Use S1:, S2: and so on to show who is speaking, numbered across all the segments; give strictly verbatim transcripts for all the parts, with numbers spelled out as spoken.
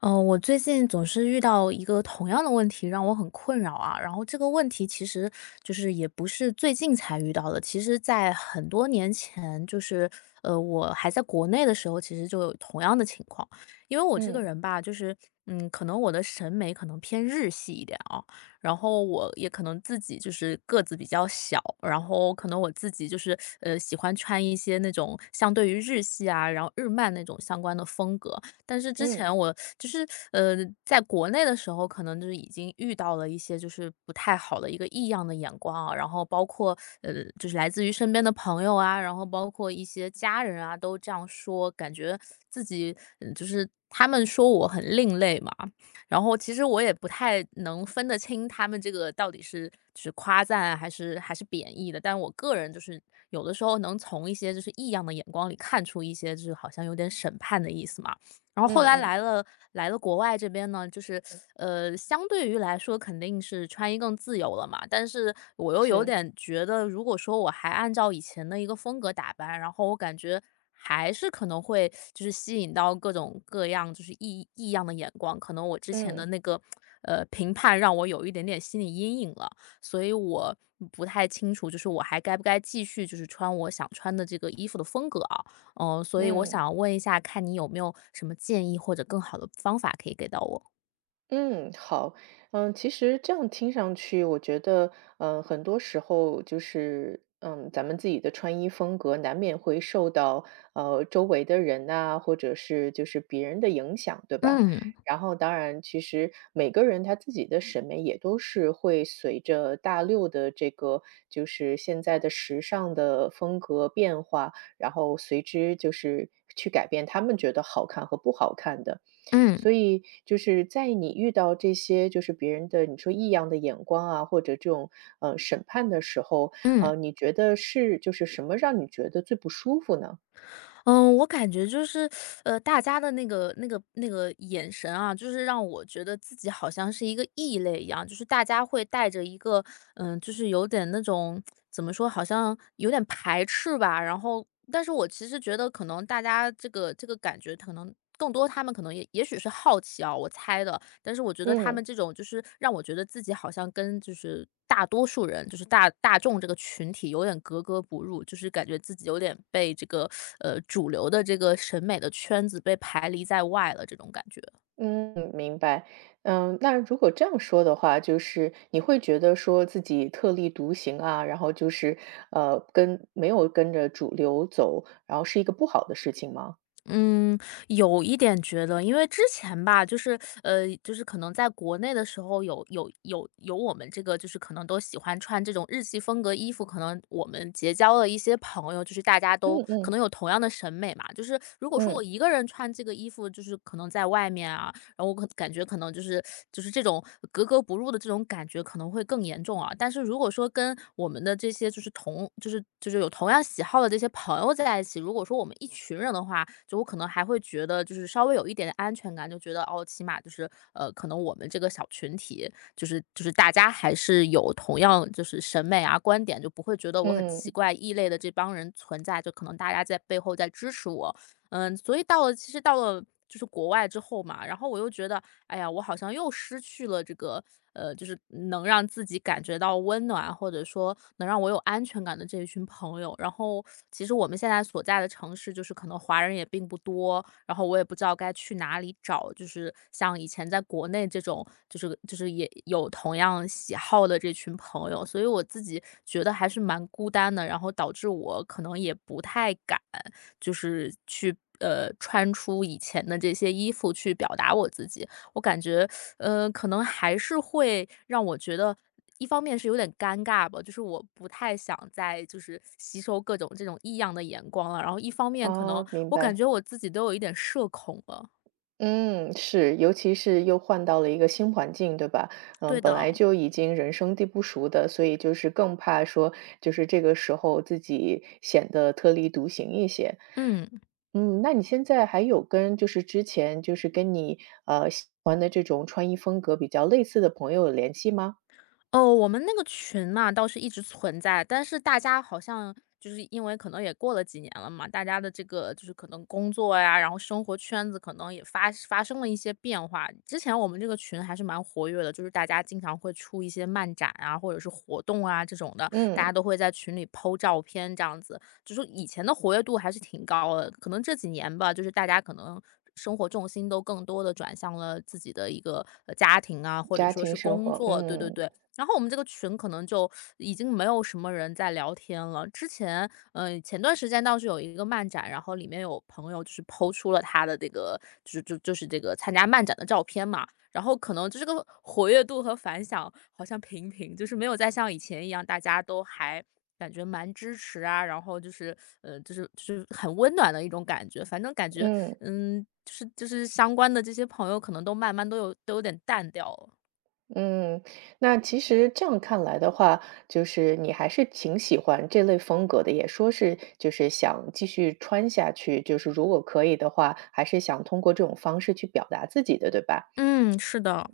S1: 嗯，我最近总是遇到一个同样的问题，让我很困扰啊。然后这个问题其实就是也不是最近才遇到的，其实在很多年前，就是呃，我还在国内的时候，其实就有同样的情况。因为我这个
S2: 嗯
S1: 人吧，就是嗯，可能我的审美可能偏日系一点啊，然后我也可能自己就是个子比较小，然后可能我自己就是呃喜欢穿一些那种相对于日系啊，然后日漫那种相关的风格。但是之
S2: 嗯
S1: 前我就是呃，在国内的时候，可能就是已经遇到了一些就是不太好的一个异样的眼光啊，然后包括呃，就是来自于身边的朋友啊，然后包括一些家人啊，都这样说，感觉自己嗯就是他们说我很另类嘛，然后其实我也不太能分得清他们这个到底是就是夸赞啊还是还是贬义的，但我个人就是有的时候能从一些就是异样的眼光里看出一些就是好像有点审判的意思嘛。然后后
S2: 嗯
S1: 来
S2: 嗯，
S1: 来了来了国外这边呢，就是呃，相对于来说肯定是穿衣更自由了嘛，但是我又有
S2: 是，
S1: 点觉得，如果说我还按照以前的一个风格打扮，然后我感觉还是可能会就是吸引到各种各样就是异异样的眼光，可能我之前
S2: 嗯
S1: 的那个呃评判让我有一点点心理阴影了，所以我不太清楚，就是我还该不该继续就是穿我想穿的这个衣服的风格啊。嗯，所以我
S2: 嗯。
S1: 想问一下，看你有没有什么建议或者更好的方法可以给到我？
S2: 嗯，好，嗯，其实这样听上去，我觉得，嗯，很多时候就是，嗯，咱们自己的穿衣风格难免会受到，呃，周围的人呐、或者是就是别人的影响，对吧？
S1: 嗯
S2: 然后，当然，其实每个人他自己的审美也都是会随着大六的这个，就是现在的时尚的风格变化，然后随之就是去改变他们觉得好看和不好看的。
S1: 嗯。
S2: 所以就是在你遇到这些就是别人的你说异样的眼光啊，或者这种呃审判的时候，
S1: 嗯
S2: 呃，你觉得是就是什么让你觉得最不舒服呢？
S1: 嗯，我感觉就是，呃，大家的那个、那个、那个眼神啊，就是让我觉得自己好像是一个异类一样，就是大家会带着一个，嗯，就是有点那种怎么说，好像有点排斥吧。然后，但是我其实觉得，可能大家这个这个感觉，可能更多他们可能也也许是好奇啊，我猜的，但是我觉得他
S2: 嗯
S1: 们这种就是让我觉得自己好像跟就是大多数人，就是大大众这个群体有点格格不入，就是感觉自己有点被这个呃主流的这个审美的圈子被排离在外了这种感觉。
S2: 嗯，明白。嗯，那如果这样说的话，就是你会觉得说自己特立独行啊，然后就是呃跟没有跟着主流走，然后是一个不好的事情吗？
S1: 嗯，有一点觉得，因为之前吧，就是呃，就是可能在国内的时候有有有有我们这个就是可能都喜欢穿这种日系风格衣服，可能我们结交了一些朋友，就是大家
S2: 嗯
S1: 都可
S2: 嗯
S1: 能有同样的审美嘛。就是如果说
S2: 嗯
S1: 我一个人穿这个衣服，就是可能在外面啊，然后我可感觉可能就是就是这种格格不入的这种感觉可能会更严重啊。但是如果说跟我们的这些就是同就是就是有同样喜好的这些朋友在一起，如果说我们一群人的话，就我可能还会觉得就是稍微有一点点安全感，就觉得哦，起码就是呃，可能我们这个小群体就是就是大家还是有同样就是审美啊观点，就不会觉得我很奇
S2: 嗯，
S1: 怪异类的这帮人存在，就可能大家在背后在支持我，嗯，所以到了其实到了就是国外之后嘛，然后我又觉得，哎呀，我好像又失去了这个，呃，就是能让自己感觉到温暖，或者说能让我有安全感的这一群朋友。然后，其实我们现在所在的城市，就是可能华人也并不多，然后我也不知道该去哪里找，就是像以前在国内这种，就是就是也有同样喜好的这群朋友，所以我自己觉得还是蛮孤单的，然后导致我可能也不太敢。就是去呃穿出以前的这些衣服去表达我自己。我感觉，呃，可能还是会让我觉得，一方面是有点尴尬吧，就是我不太想再就是吸收各种这种异样的眼光了。然后一方面可能
S2: 啊，明
S1: 我感
S2: 白。
S1: 觉我自己都有一点社恐了。
S2: 嗯，是，尤其是又换到了一个新环境，对吧？嗯，
S1: 对
S2: 本
S1: 的，
S2: 来就已经人生地不熟的，所以就是更怕说，就是这个时候自己显得特立独行一些。
S1: 嗯。
S2: 嗯，那你现在还有跟就是之前就是跟你呃喜欢的这种穿衣风格比较类似的朋友有联系吗？
S1: 哦，我们那个群嘛，倒是一直存在，但是大家好像就是因为可能也过了几年了嘛，大家的这个就是可能工作呀，然后生活圈子可能也发发生了一些变化。之前我们这个群还是蛮活跃的，就是大家经常会出一些漫展啊，或者是活动啊这种的，大家
S2: 嗯，
S1: 都会在群里 po 照片这样子，就是说以前的活跃度还是挺高的。可能这几年吧，就是大家可能。生活重心都更多的转向了自己的一个呃家庭啊，或者
S2: 家
S1: 说是
S2: 庭生
S1: 工
S2: 活，
S1: 作，对对
S2: 嗯
S1: 对，然后我们这个群可能就已经没有什么人在聊天了。之前，嗯，前段时间倒是有一个漫展，然后里面有朋友就是抛出了他的这个，就是就就是这个参加漫展的照片嘛。然后可能就这个活跃度和反响好像平平，就是没有再像以前一样，大家都还感觉蛮支持啊，然后就是呃，就是就是很温暖的一种感觉。反正感觉，
S2: 嗯。
S1: 嗯，就是就是相关的这些朋友可能都慢慢都有都有点淡掉了。
S2: 嗯，那其实这样看来的话，就是你还是挺喜欢这类风格的，也说是就是想继续穿下去，就是如果可以的话，还是想通过这种方式去表达自己的，对吧？
S1: 嗯，是的。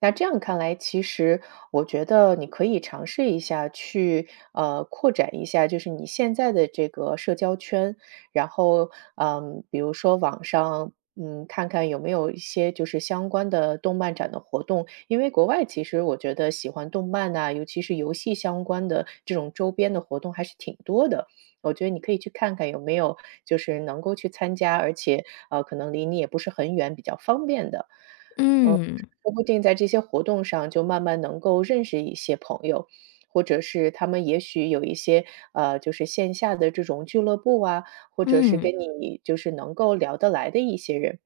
S2: 那这样看来，其实我觉得你可以尝试一下去，呃，扩展一下，就是你现在的这个社交圈，然后，嗯，比如说网上，嗯，看看有没有一些就是相关的动漫展的活动，因为国外其实我觉得喜欢动漫呐、尤其是游戏相关的这种周边的活动还是挺多的。我觉得你可以去看看有没有就是能够去参加，而且呃可能离你也不是很远，比较方便的。
S1: 嗯。
S2: 说不定在这些活动上就慢慢能够认识一些朋友，或者是他们也许有一些呃，就是线下的这种俱乐部啊，或者是
S1: 嗯。
S2: 跟你就是能够聊得来的一些人。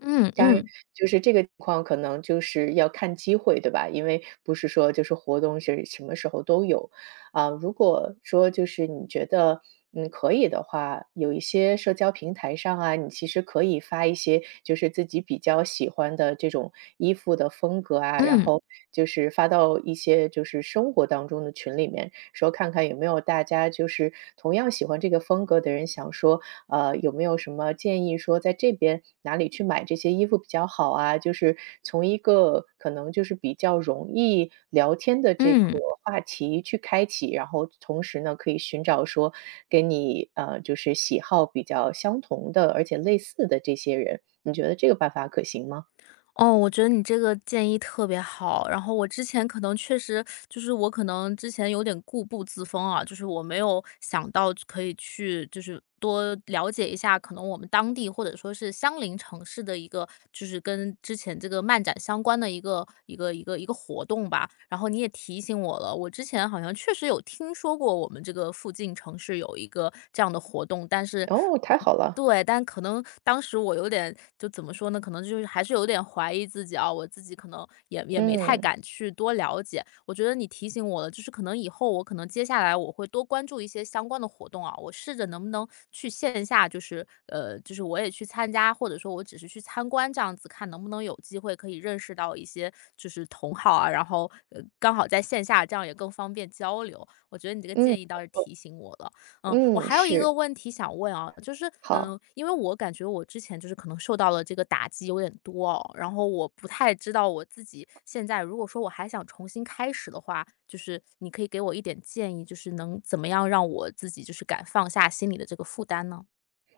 S1: 嗯
S2: 当然
S1: 嗯。
S2: 就是这个情况可能就是要看机会，对吧？因为不是说就是活动是什么时候都有。啊，如果说就是你觉得，嗯，可以的话，有一些社交平台上啊，你其实可以发一些就是自己比较喜欢的这种衣服的风格啊，然
S1: 嗯
S2: 后就是发到一些就是生活当中的群里面，说看看有没有大家就是同样喜欢这个风格的人，想说呃，有没有什么建议说在这边哪里去买这些衣服比较好啊？就是从一个可能就是比较容易聊天的这个
S1: 嗯。
S2: 话题去开启，然后同时呢，可以寻找说跟你呃就是喜好比较相同的，而且类似的这些人，你觉得这个办法可行吗？
S1: 哦，我觉得你这个建议特别好。然后我之前可能确实就是我可能之前有点固步自封啊，就是我没有想到可以去就是多了解一下可能我们当地或者说是相邻城市的一个就是跟之前这个漫展相关的一个一个一个一个活动吧。然后你也提醒我了，我之前好像确实有听说过我们这个附近城市有一个这样的活动，但是
S2: 哦，太好了，
S1: 对，但可能当时我有点就怎么说呢？可能就是还是有点怀疑自己啊，我自己可能也也没太
S2: 嗯
S1: 敢去多了解。我觉得你提醒我了，就是可能以后我可能接下来我会多关注一些相关的活动啊，我试着能不能去线下，就是呃，就是我也去参加，或者说我只是去参观这样子，看能不能有机会可以认识到一些就是同好啊，然后呃刚好在线下，这样也更方便交流。我觉得你这个
S2: 嗯
S1: 建议倒是提醒我了。嗯，我
S2: 嗯，
S1: 还有一
S2: 是，
S1: 个问题想问啊，就是，嗯，
S2: 好。
S1: 因为我感觉我之前就是可能受到了这个打击有点多哦，然后我不太知道我自己现在如果说我还想重新开始的话，就是你可以给我一点建议，就是能怎么样让我自己就是敢放下心里的这个负担呢？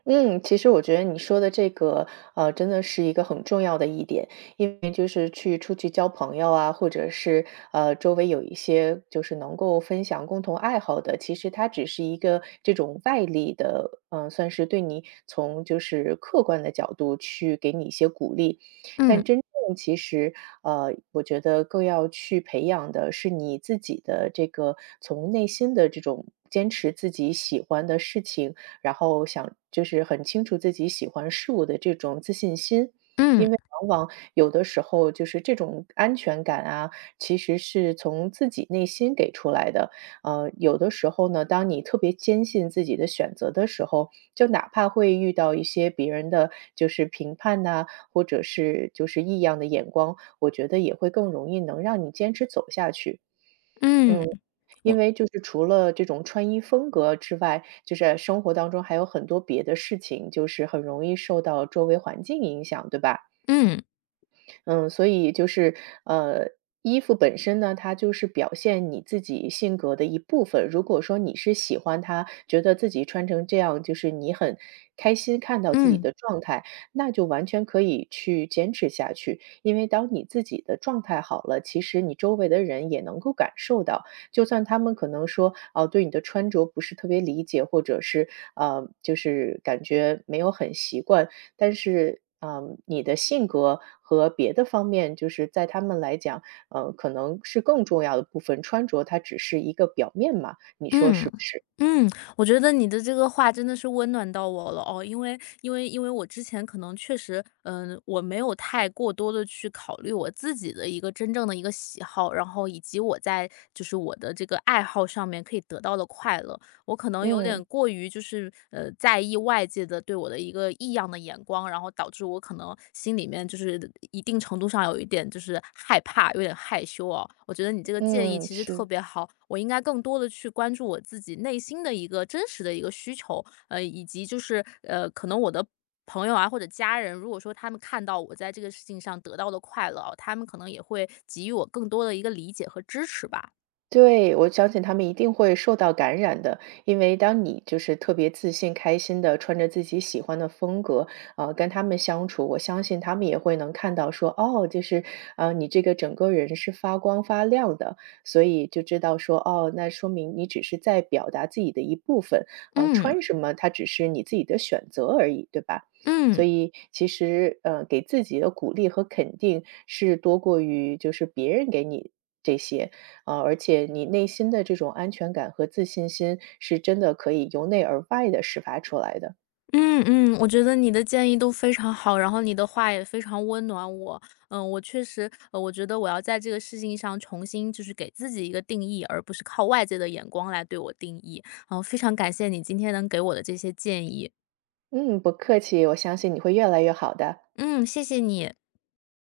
S2: 嗯，其实我觉得你说的这个，呃，真的是一个很重要的一点，因为就是去出去交朋友啊，或者是呃，周围有一些就是能够分享共同爱好的，其实它只是一个这种外力的，嗯、算是对你从就是客观的角度去给你一些鼓励，
S1: 嗯。
S2: 但真正其实，呃，我觉得更要去培养的是你自己的这个从内心的这种坚持自己喜欢的事情。然后想就是很清楚自己喜欢事物的这种自信心。
S1: 嗯。
S2: 因为往往有的时候就是这种安全感啊，其实是从自己内心给出来的。呃，有的时候呢，当你特别坚信自己的选择的时候，就哪怕会遇到一些别人的就是评判呐、或者是就是异样的眼光，我觉得也会更容易能让你坚持走下去。
S1: 嗯，
S2: 嗯。
S1: 我
S2: 因为就是除了这种穿衣风格之外，就是生活当中还有很多别的事情，就是很容易受到周围环境影响，对吧？
S1: 嗯。
S2: 嗯，所以就是，呃，衣服本身呢，它就是表现你自己性格的一部分。如果说你是喜欢它，觉得自己穿成这样，就是你很开心看到自己
S1: 嗯。
S2: 的状态，那就完全可以去坚持下去。因为当你自己的状态好了，其实你周围的人也能够感受到，就算他们可能说，哦、对你的穿着不是特别理解，或者是呃，就是感觉没有很习惯，但是，嗯，你的性格和别的方面，就是在他们来讲，呃，可能是更重要的部分。穿着它只是一个表面嘛，你说
S1: 嗯，
S2: 是不是？
S1: 嗯，我觉得你的这个话真的是温暖到我了哦，因为因为因为我之前可能确实，嗯，我没有太过多的去考虑我自己的一个真正的一个喜好，然后以及我在就是我的这个爱好上面可以得到的快乐。我可能有点
S2: 嗯
S1: 过于就是呃在意外界的对我的一个异样的眼光，然后导致我可能心里面就是一定程度上有一点就是害怕，有点害羞哦。我觉得你这个建议
S2: 嗯，
S1: 其实特
S2: 是。
S1: 别好，我应该更多的去关注我自己内心的一个真实的一个需求，呃，以及就是呃可能我的。朋友啊，或者家人，如果说他们看到我在这个事情上得到的快乐哦他们可能也会给予我更多的一个理解和支持吧。
S2: 对，我相信他们一定会受到感染的，因为当你就是特别自信、开心的穿着自己喜欢的风格，呃，跟他们相处，我相信他们也会能看到说，哦，就是，啊，你这个整个人是发光发亮的，所以就知道说，哦，那说明你只是在表达自己的一部分，啊、
S1: 嗯。
S2: 穿什么它只是你自己的选择而已，对吧？
S1: 嗯。
S2: 所以其实，呃，给自己的鼓励和肯定是多过于就是别人给你这些，啊，而且你内心的这种安全感和自信心是真的可以由内而外的释发出来的。
S1: 嗯嗯，我觉得你的建议都非常好，然后你的话也非常温暖我。嗯，我确实，呃，我觉得我要在这个事情上重新就是给自己一个定义，而不是靠外界的眼光来对我定义。然后非常感谢你今天能给我的这些建议，
S2: 嗯，不客气，我相信你会越来越好的。
S1: 嗯，谢谢你。